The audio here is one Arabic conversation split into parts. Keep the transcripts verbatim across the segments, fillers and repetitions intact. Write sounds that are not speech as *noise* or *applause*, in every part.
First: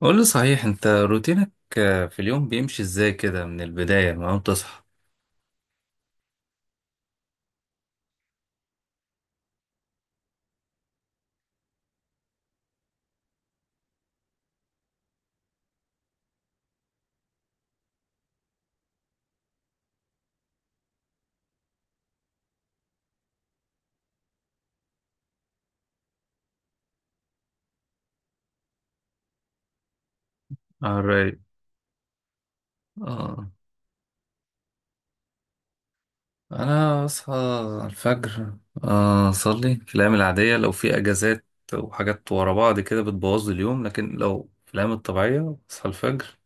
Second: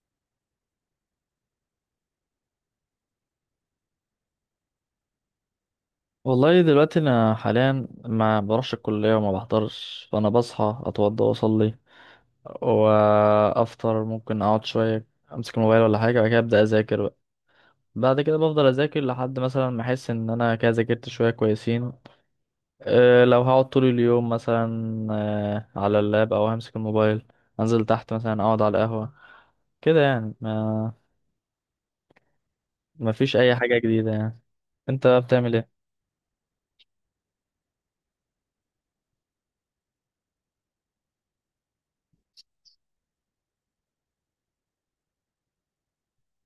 قول لي صحيح انت روتينك؟ آه، في اليوم بيمشي ازاي كده، من البداية من اول تصحى؟ والله دلوقتي انا حاليا ما بروحش الكليه وما بحضرش، فانا بصحى اتوضى واصلي وافطر. ممكن اقعد شويه امسك الموبايل ولا حاجه، بعد كده ابدا اذاكر بقى. بعد كده بفضل اذاكر لحد مثلا ما احس ان انا كده ذاكرت شويه كويسين. أه لو هقعد طول اليوم مثلا أه على اللاب او همسك الموبايل، انزل تحت مثلا اقعد على القهوه كده يعني ما Alright. ما فيش اه، اي حاجه جديده يعني. انت بتعمل ايه؟ انا اصحى الفجر، آه، اصلي في الايام العادية. لو في اجازات وحاجات ورا بعض كده بتبوظ لي اليوم، لكن لو في الايام الطبيعية اصحى الفجر،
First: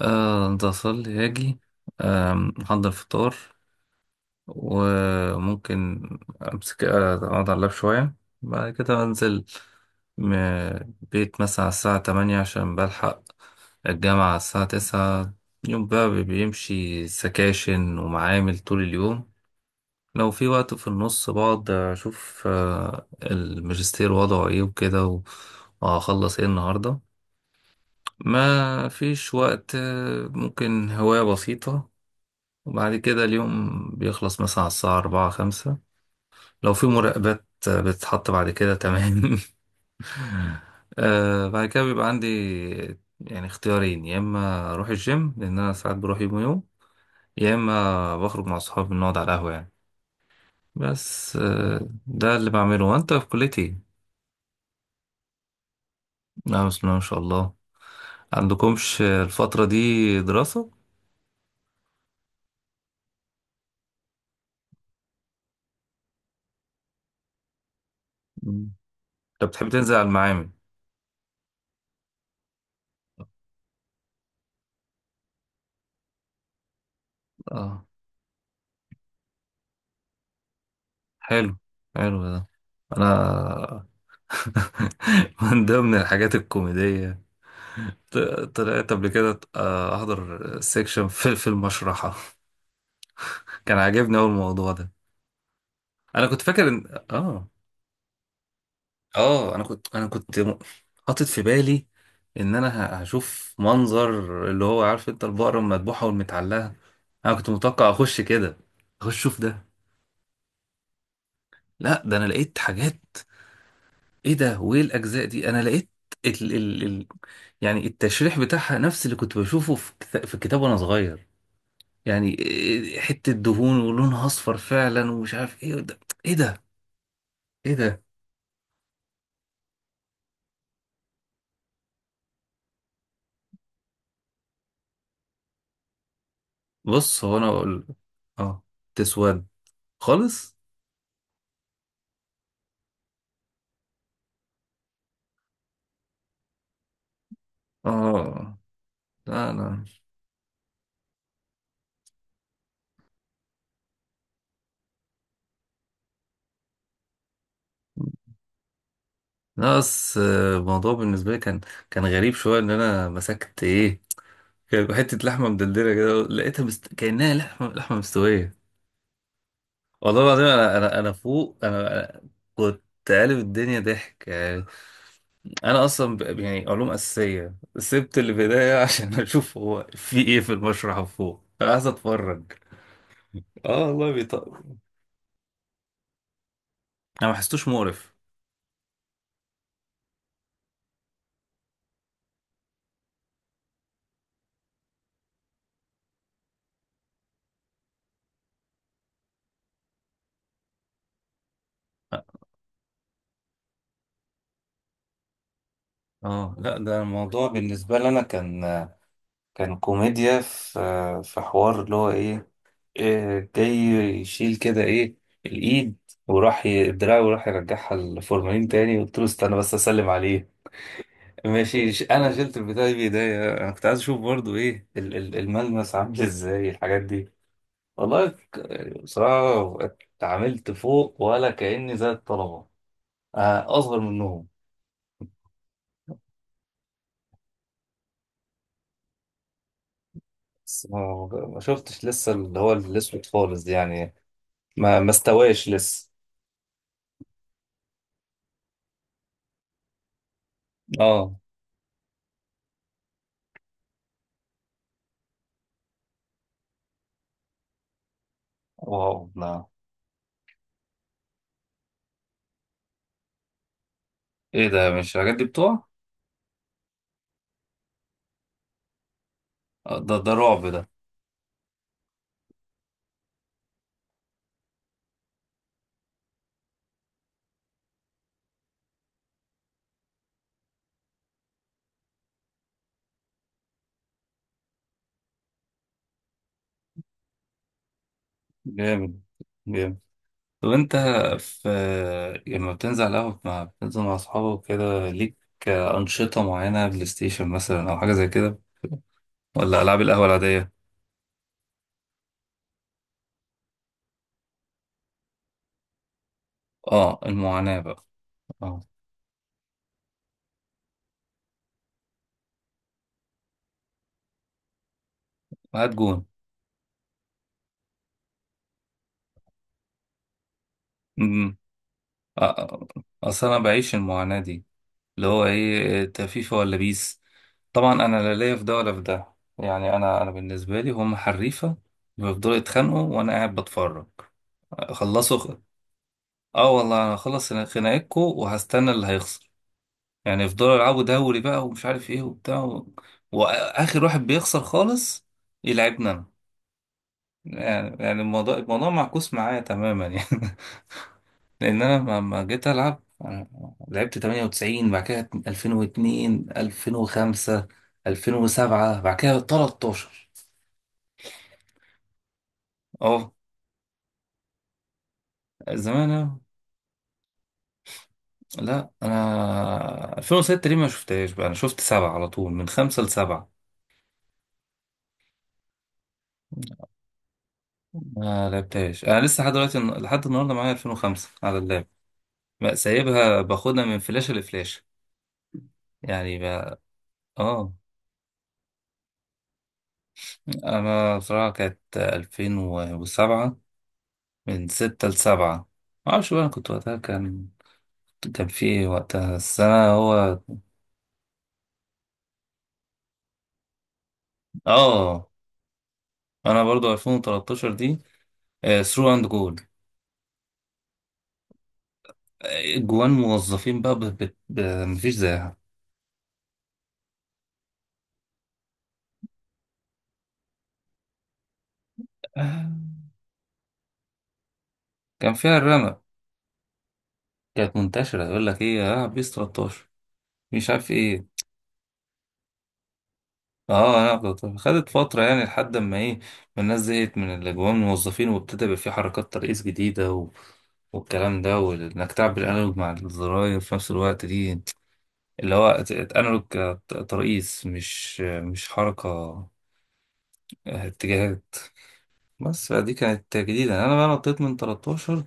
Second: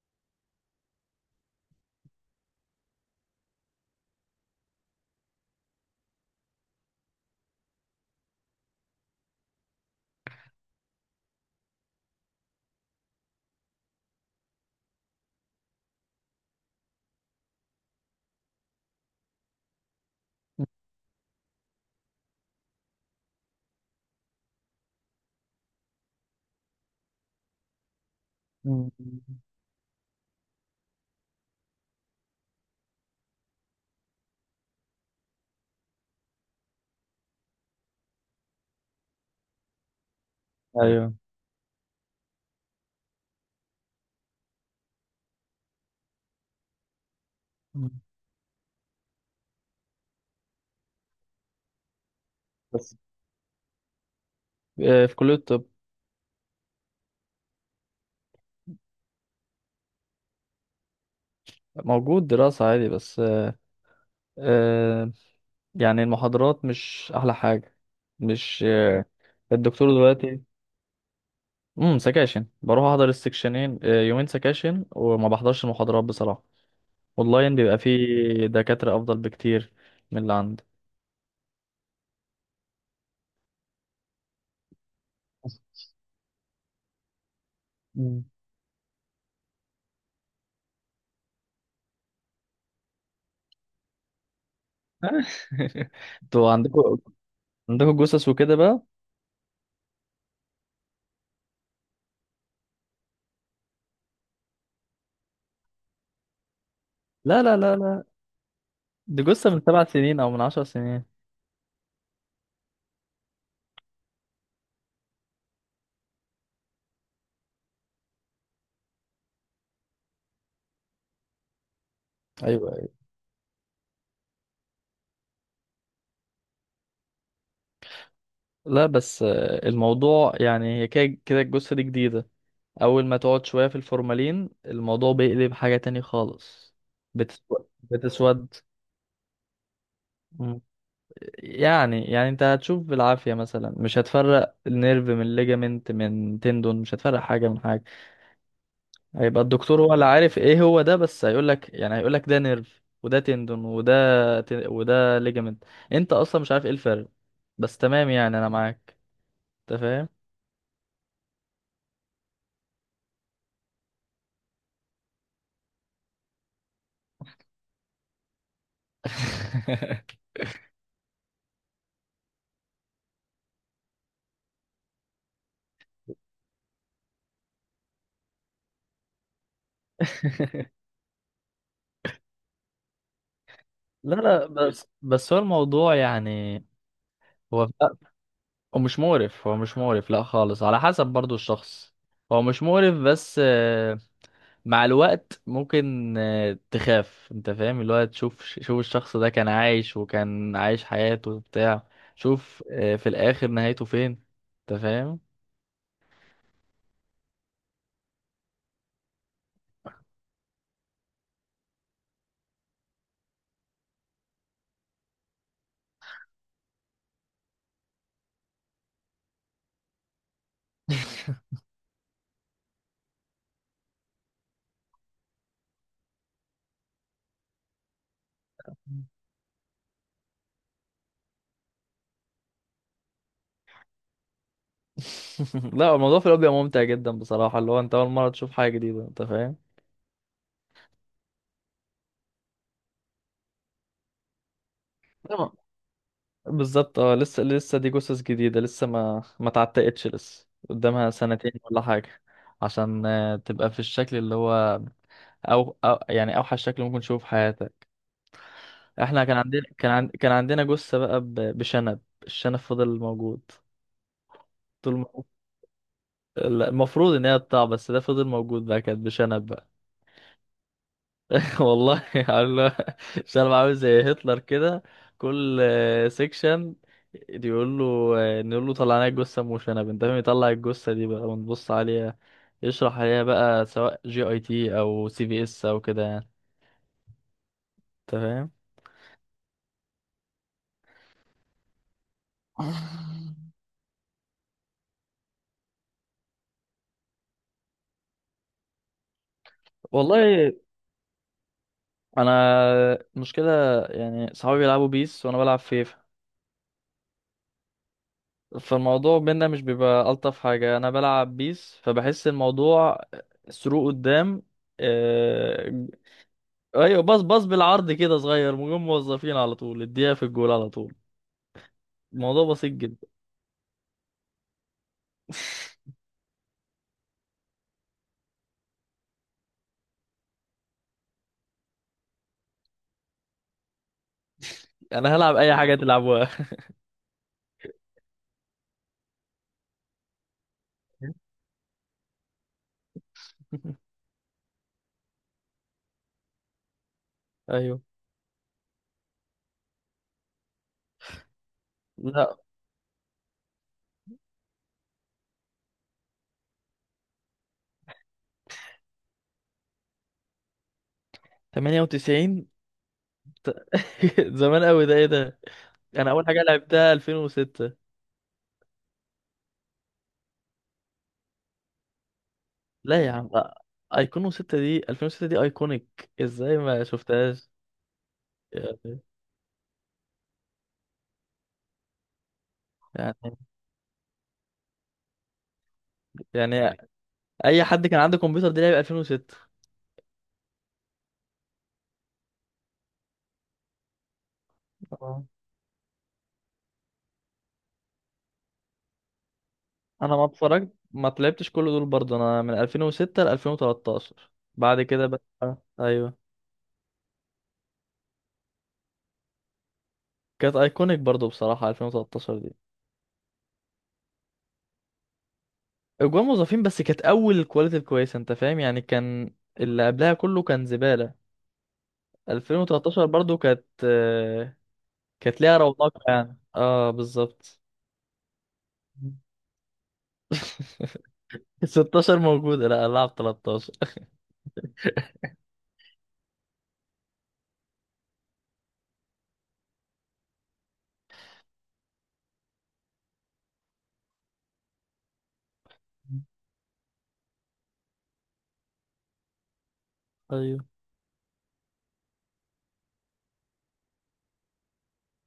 آه، انت اصلي اجي، آم، احضر فطار، وممكن امسك، آه، اقعد على اللاب شوية، بعد كده انزل م- بيت مثلا على الساعة تمانية عشان بلحق الجامعة الساعة تسعة. يوم بقى بيمشي سكاشن ومعامل طول اليوم. لو في وقت في *laughs* النص بقعد أشوف آه، الماجستير وضعه إيه وكده، و- وهخلص إيه النهاردة. ما مم. فيش وقت، آه، ممكن هواية بسيطة. وبعد كده اليوم بيخلص مثلا على الساعة أربعة خمسة. لو في مراقبات آه، بتتحط بعد كده، تمام. *laughs* ايوه. آه، بعد كده بيبقى عندي يعني اختيارين: يا إما أروح الجيم لأن أنا ساعات بروح يوم ويوم، يا مم. اما بخرج مع اصحابي بنقعد على القهوه يعني. بس آه، ده اللي بعمله. بس وانت في كليتي؟ أه في كليه الطب نعم، بسم الله ما شاء الله. عندكمش الفتره دي دراسه؟ موجود دراسة عادي، بس آه، آه، يعني المحاضرات مش أحلى حاجة، مش مم. آه، انت بتحب الدكتور تنزل على دلوقتي. المعامل؟ امم سكاشن، بروح أحضر السكشنين، آه، يومين سكاشن وما بحضرش المحاضرات بصراحة. أونلاين بيبقى اه. فيه دكاترة أفضل بكتير من اللي عندي. حلو، حلو ده. انا *laughs* من ضمن الحاجات الكوميديه، ط- مم. طلعت قبل كده آه، احضر سيكشن في في المشرحه *laughs* كان عاجبني اول الموضوع ده. *laughs* انا كنت انتوا فاكر ان عندكوا اه عندكوا جثث وكده بقى؟ اه انا كنت انا كنت م- حاطط في بالي ان انا ه- هشوف منظر اللي هو، عارف انت، البقرة المذبوحة والمتعلقة. انا لا كنت لا لا متوقع لا، اخش كده، اخش دي اشوف جثة من ده. سبع سنين أو من عشر سنين. لا، ده انا لقيت حاجات. ايه ده وايه الاجزاء دي؟ انا لقيت ال ال ال يعني التشريح بتاعها نفس اللي كنت بشوفه في كتاب، في الكتاب وانا صغير، يعني ايوه ايوه. إيه- حتة دهون ولونها اصفر فعلا ومش عارف ايه ده. ايه ده؟ ايه ده؟ لا بس آه، الموضوع يعني هي كده كده الجثة دي جديدة. اول ما تقعد شوية في الفورمالين الموضوع بيقلب حاجة تاني خالص. بص، هو انا بتسود اقول. بتسود. اه، تسود خالص. مم. يعني يعني انت هتشوف بالعافية مثلا، مش هتفرق النيرف من ليجامنت من تندون، مش هتفرق حاجة من حاجة. اه. هيبقى لا، الدكتور لا. هو اللي عارف ايه هو ده، بس هيقولك، يعني هيقولك ده نيرف وده تندون وده ت... وده ليجامنت. انت اصلا مش عارف ايه الفرق. بس تمام يعني انا معاك. انت فاهم. ناقص آه، الموضوع بالنسبة لي كان كان غريب شوية إن أنا مسكت إيه. كان حتة لحمة مدلدلة كده لقيتها مست... كأنها لحمة، لحمة مستوية. *laughs* والله العظيم أنا أنا أنا فوق، أنا أنا كنت قالب الدنيا ضحك يعني. أنا أصلا ب... يعني علوم أساسية سبت اللي في إيديا *laughs* عشان أشوف هو في إيه في *laughs* المشرح فوق، أنا عايز أتفرج. آه والله لا لا، بيطق. بس بس هو الموضوع يعني، أنا ما حسيتوش هو مقرف. هو مش مقرف، هو مش مقرف، لا خالص، على حسب برضو الشخص. هو مش مقرف بس آه، مع الوقت ممكن آه، تخاف. انت فاهم اللي هو تشوف، شوف الشخص ده كان عايش وكان عايش حياته وبتاع، اه. شوف آه، في الاخر نهايته فين. انت فاهم. آه، لا، ده الموضوع بالنسبة لي انا كان، كان كوميديا في في حوار اللي هو ايه، إيه، جاي يشيل كده ايه، الايد، وراح ي- الدراع وراح يرجعها الفورمالين تاني. قلت له استنى بس اسلم عليه. ماشي، ش- انا شلت البتاع بايديا. انا كنت عايز اشوف برضو ايه ال- ال- الملمس عامل ازاي الحاجات دي. والله ك- بصراحة اتعاملت فوق ولا كأني زي الطلبة آه، اصغر منهم. *laughs* لا الموضوع في الاول بيبقى ممتع جدا بصراحة، اللي هو انت اول مرة تشوف حاجة جديدة. انت فاهم. بس ما ما شفتش لسه اللي هو الاسود خالص دي يعني، ما ما استواش لسه. بالظبط اه، لسه لسه دي جثث جديدة لسه، ما ما اتعتقتش لسه، قدامها اه. سنتين ولا حاجة. عشان آه، تبقى في الشكل اللي هو، أو, أو يعني أوحش شكل ممكن تشوفه في حياتك. واو. احنا كان لا، عندنا، كان عن... كان عندنا جثة بقى ب... بشنب. الشنب فضل موجود ايه ده، طول ما مش الحاجات دي بتوع؟ لا، المفروض ان هي تطلع، بس ده فضل موجود بقى، كانت بشنب بقى. آه، ده، ده رعب ده. والله *laughs* عامله، شال عامل زي هتلر كده. كل سيكشن يقول له، نقول له طلع لنا الجثه مشنب. انت فاهم؟ يطلع الجثه دي بقى ونبص عليها، يشرح عليها بقى سواء جي اي تي او سي في اس او كده يعني. انت فاهم. جامد، جامد. طب انت، في لما بتنزل على القهوة مع، بتنزل مع اصحابك كده، ليك أنشطة معينة؟ بلاي ستيشن مثلا أو حاجة زي كده، ولا ألعاب القهوة والله العادية؟ انا المشكله يعني، صحابي بيلعبوا بيس وانا بلعب فيفا. اه، المعاناة بقى. اه، فالموضوع بينا مش بيبقى الطف حاجه. انا بلعب بيس، فبحس الموضوع سروق قدام. آه، هات جون. ايوه، باص باص بالعرض كده صغير، مجموعة موظفين على طول، اديها في الجول على طول. امم. الموضوع بسيط اه، جدا. أصل أنا بعيش المعاناة دي اللي هو *laughs* إيه: انت فيفا ولا بيس؟ طبعا أنا لا ليا في ده ولا في ده يعني، أنا أنا بالنسبة لي هم حريفة، بيفضلوا يتخانقوا وأنا قاعد بتفرج. انا هلعب خلصوا! اي حاجه تلعبوها. اه، والله انا هخلص خناقتكم وهستنى اللي هيخسر. يعني يفضلوا يلعبوا دوري بقى ومش عارف ايه وبتاع و... *laughs* واخر واحد بيخسر خالص يلعبنا انا. ايوه. يعني يعني الموضوع، الموضوع معكوس معايا تماما يعني *laughs* لان انا لما لا لما جيت العب أنا لعبت ثمانية وتسعين، بعد كده ألفين واتنين، ألفين وخمسة، ألفين وسبعة، بعد كده تلتاشر. تمانية وتسعين. اه، *laughs* زمان قوي ده، ايه ده؟ زمان. انا اول أنا- حاجه لعبتها الفين وستة. لا، انا ألفين وستة دي ما شفتهاش بقى. انا شفت سبعة على طول، من خمسة لا يا عم لسبعة، لا. ايقونو ستة دي، الفين وستة دي ايكونيك ازاي ما شفتهاش؟ ما يعني لعبتهاش. انا لسه لحد دلوقتي، لحد النهارده، معايا ألفين وخمسة على اللاب، بقى يعني سايبها باخدها من فلاشه لفلاشه يعني يعني بقى. اي اه، حد كان عنده كمبيوتر دي لعب ألفين وستة. انا بصراحه كانت ألفين وسبعة، من ستة ل سبعة. ما اعرفش بقى، انا كنت وقتها، كان، كان في ايه وقتها السنه انا ما هو. اتفرجت، ما طلعتش كل دول برضه، انا من الفين وستة ل الفين وثلاثة عشر. بعد كده بقى. اه، ايوه. انا برضو ألفين وتلتاشر دي، ثرو اند جول، كانت ايكونيك برضه بصراحه الفين وتلتاشر دي. جوان موظفين بقى ب... ب... ب... مفيش زيها. اجوان موظفين، بس كانت اول كواليتي الكويسه، انت فاهم يعني؟ كان اللي قبلها كله كان زباله. آه، الفين وتلتاشر برضه كانت آه، كان كانت ليها فيها الرمق. رونقها يعني. اه بالظبط. كانت منتشره، يقول لك ايه، العب بيس تلتاشر، مش عارف *laughs* ايه. ستاشر موجوده، لا العب ثلاثة عشر. اه، انا كنت- خدت فترة يعني لحد ما ايه، ما الناس زهقت من الاجواء، من الموظفين، وابتدى يبقى في حركات ترقيص جديدة و... والكلام ده، وانك تعبر الانالوج مع الزراير في نفس الوقت دي، اللي هو ت- انالوج، *laughs* ت- ترقيص، مش مش حركة، ايوه آه، اتجاهات. بس فدي كانت جديدة، انا بقى نطيت من تلتاشر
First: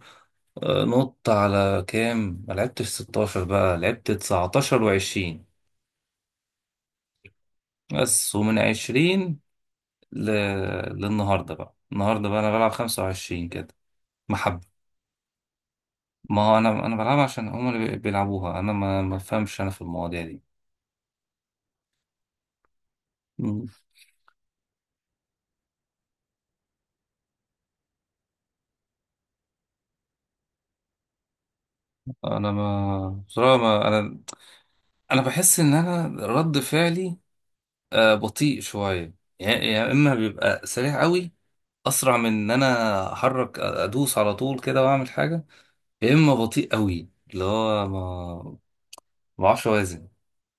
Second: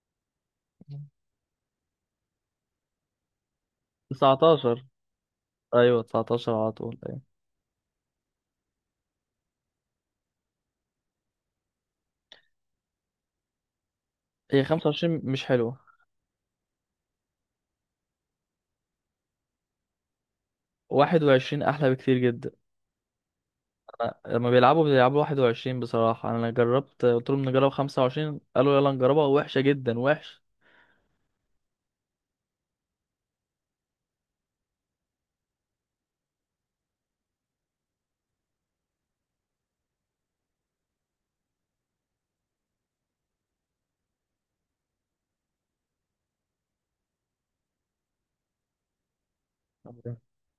آه، نط على كام. ما لعبتش ستاشر، بقى لعبت تسعة عشر. تسعتاشر و20. ايوه تسعتاشر على طول. ايوه بس ومن عشرين ل... للنهارده بقى، النهارده بقى انا بلعب خمسة وعشرين كده هي محبة. خمسة وعشرين مش حلوه. ما هو انا انا بلعبها عشان هم اللي بي- بيلعبوها، انا ما ما بفهمش انا في المواضيع دي. واحد وعشرين احلى بكتير جدا. مم. لما بيلعبوا بيلعبوا واحد وعشرين بصراحة. أنا جربت قلت لهم نجرب خمسة وعشرين، قالوا يلا نجربها، وحشة جدا، وحش. انا ما بصراحة، ما انا انا بحس ان انا رد فعلي آه، بطيء شوية، يعني يا اما بيبقى سريع قوي، اسرع من ان انا احرك ادوس على طول كده واعمل حاجة، يا اما بطيء قوي، اللي هو ما ما بعرفش اوازن.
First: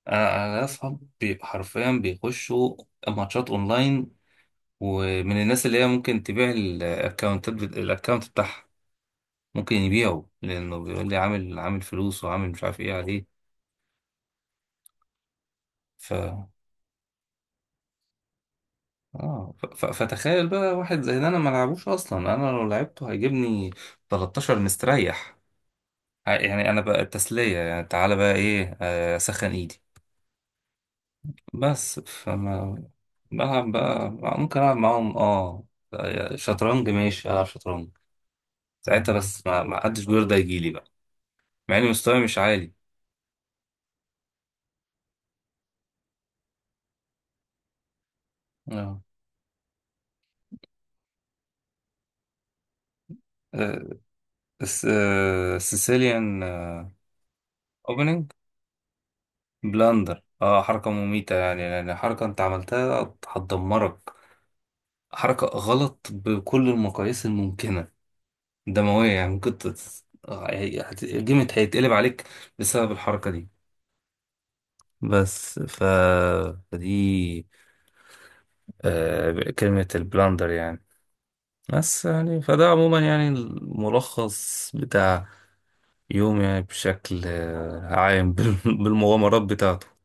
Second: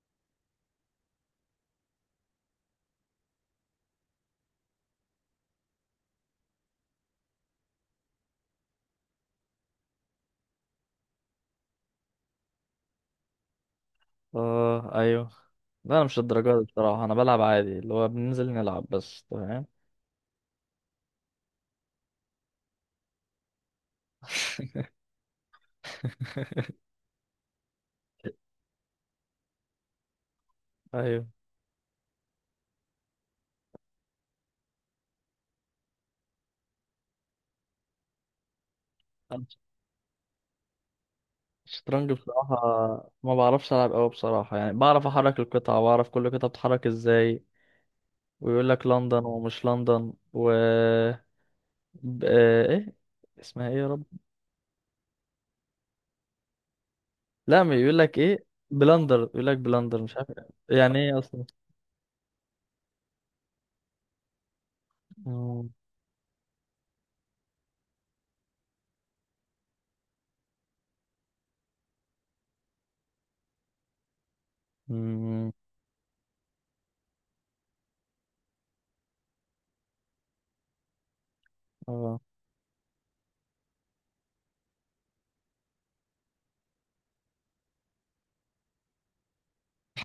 انا انا ليا اصحاب بي- حرفيا بيخشوا ماتشات اونلاين، ومن الناس اللي هي ممكن تبيع الاكونتات بت... الاكونت بتاعها، ممكن يبيعه، لانه بيقول لي عامل، عامل فلوس وعامل مش عارف ايه عليه. آه أيوه. لا أنا ف مش الدرجات دي بصراحة، أنا بلعب عادي اللي هو بننزل نلعب بس اه، ف... تمام. ف... فتخيل بقى واحد زي ده انا ما لعبوش اصلا، انا لو لعبته هيجيبني تلتاشر مستريح. *laughs* ع- يعني انا بقى التسلية يعني تعالى بقى ايه، آه، اسخن ايدي أيوه. بس. فما بلعب بقى، ممكن العب معاهم، اه، شطرنج. ماشي، العب شطرنج ساعتها. بس ما ما حدش بيرضى يجيلي بقى، مع ان الشطرنج مستواي مش بصراحة عالي. ما بعرفش ألعب أوي بصراحة، يعني بعرف أحرك القطعة وأعرف كل قطعة بتتحرك إزاي. ويقول لك آه. لندن ومش لندن و ب... آه، إيه اسمها إيه يا رب؟ سيسيليان لا، ما يقول لك اوبننج. ايه، بلندر، يقول لك بلندر مش بلاندر، عارف. اه، حركة يعني ايه مميتة اصلا؟ يعني، يعني حركة انت عملتها هتدمرك، حركة مم. غلط بكل المقاييس الممكنة، دموية يعني، ممكن تت... آه، هي- هت- الجيم هيتقلب عليك بسبب الحركة دي. مم. بس ف... فدي آه كلمة البلاندر يعني. بس اه يعني فده عموما يعني الملخص بتاع يوم، يعني بشكل آه، عام، *laughs* بال- بالمغامرات بتاعته.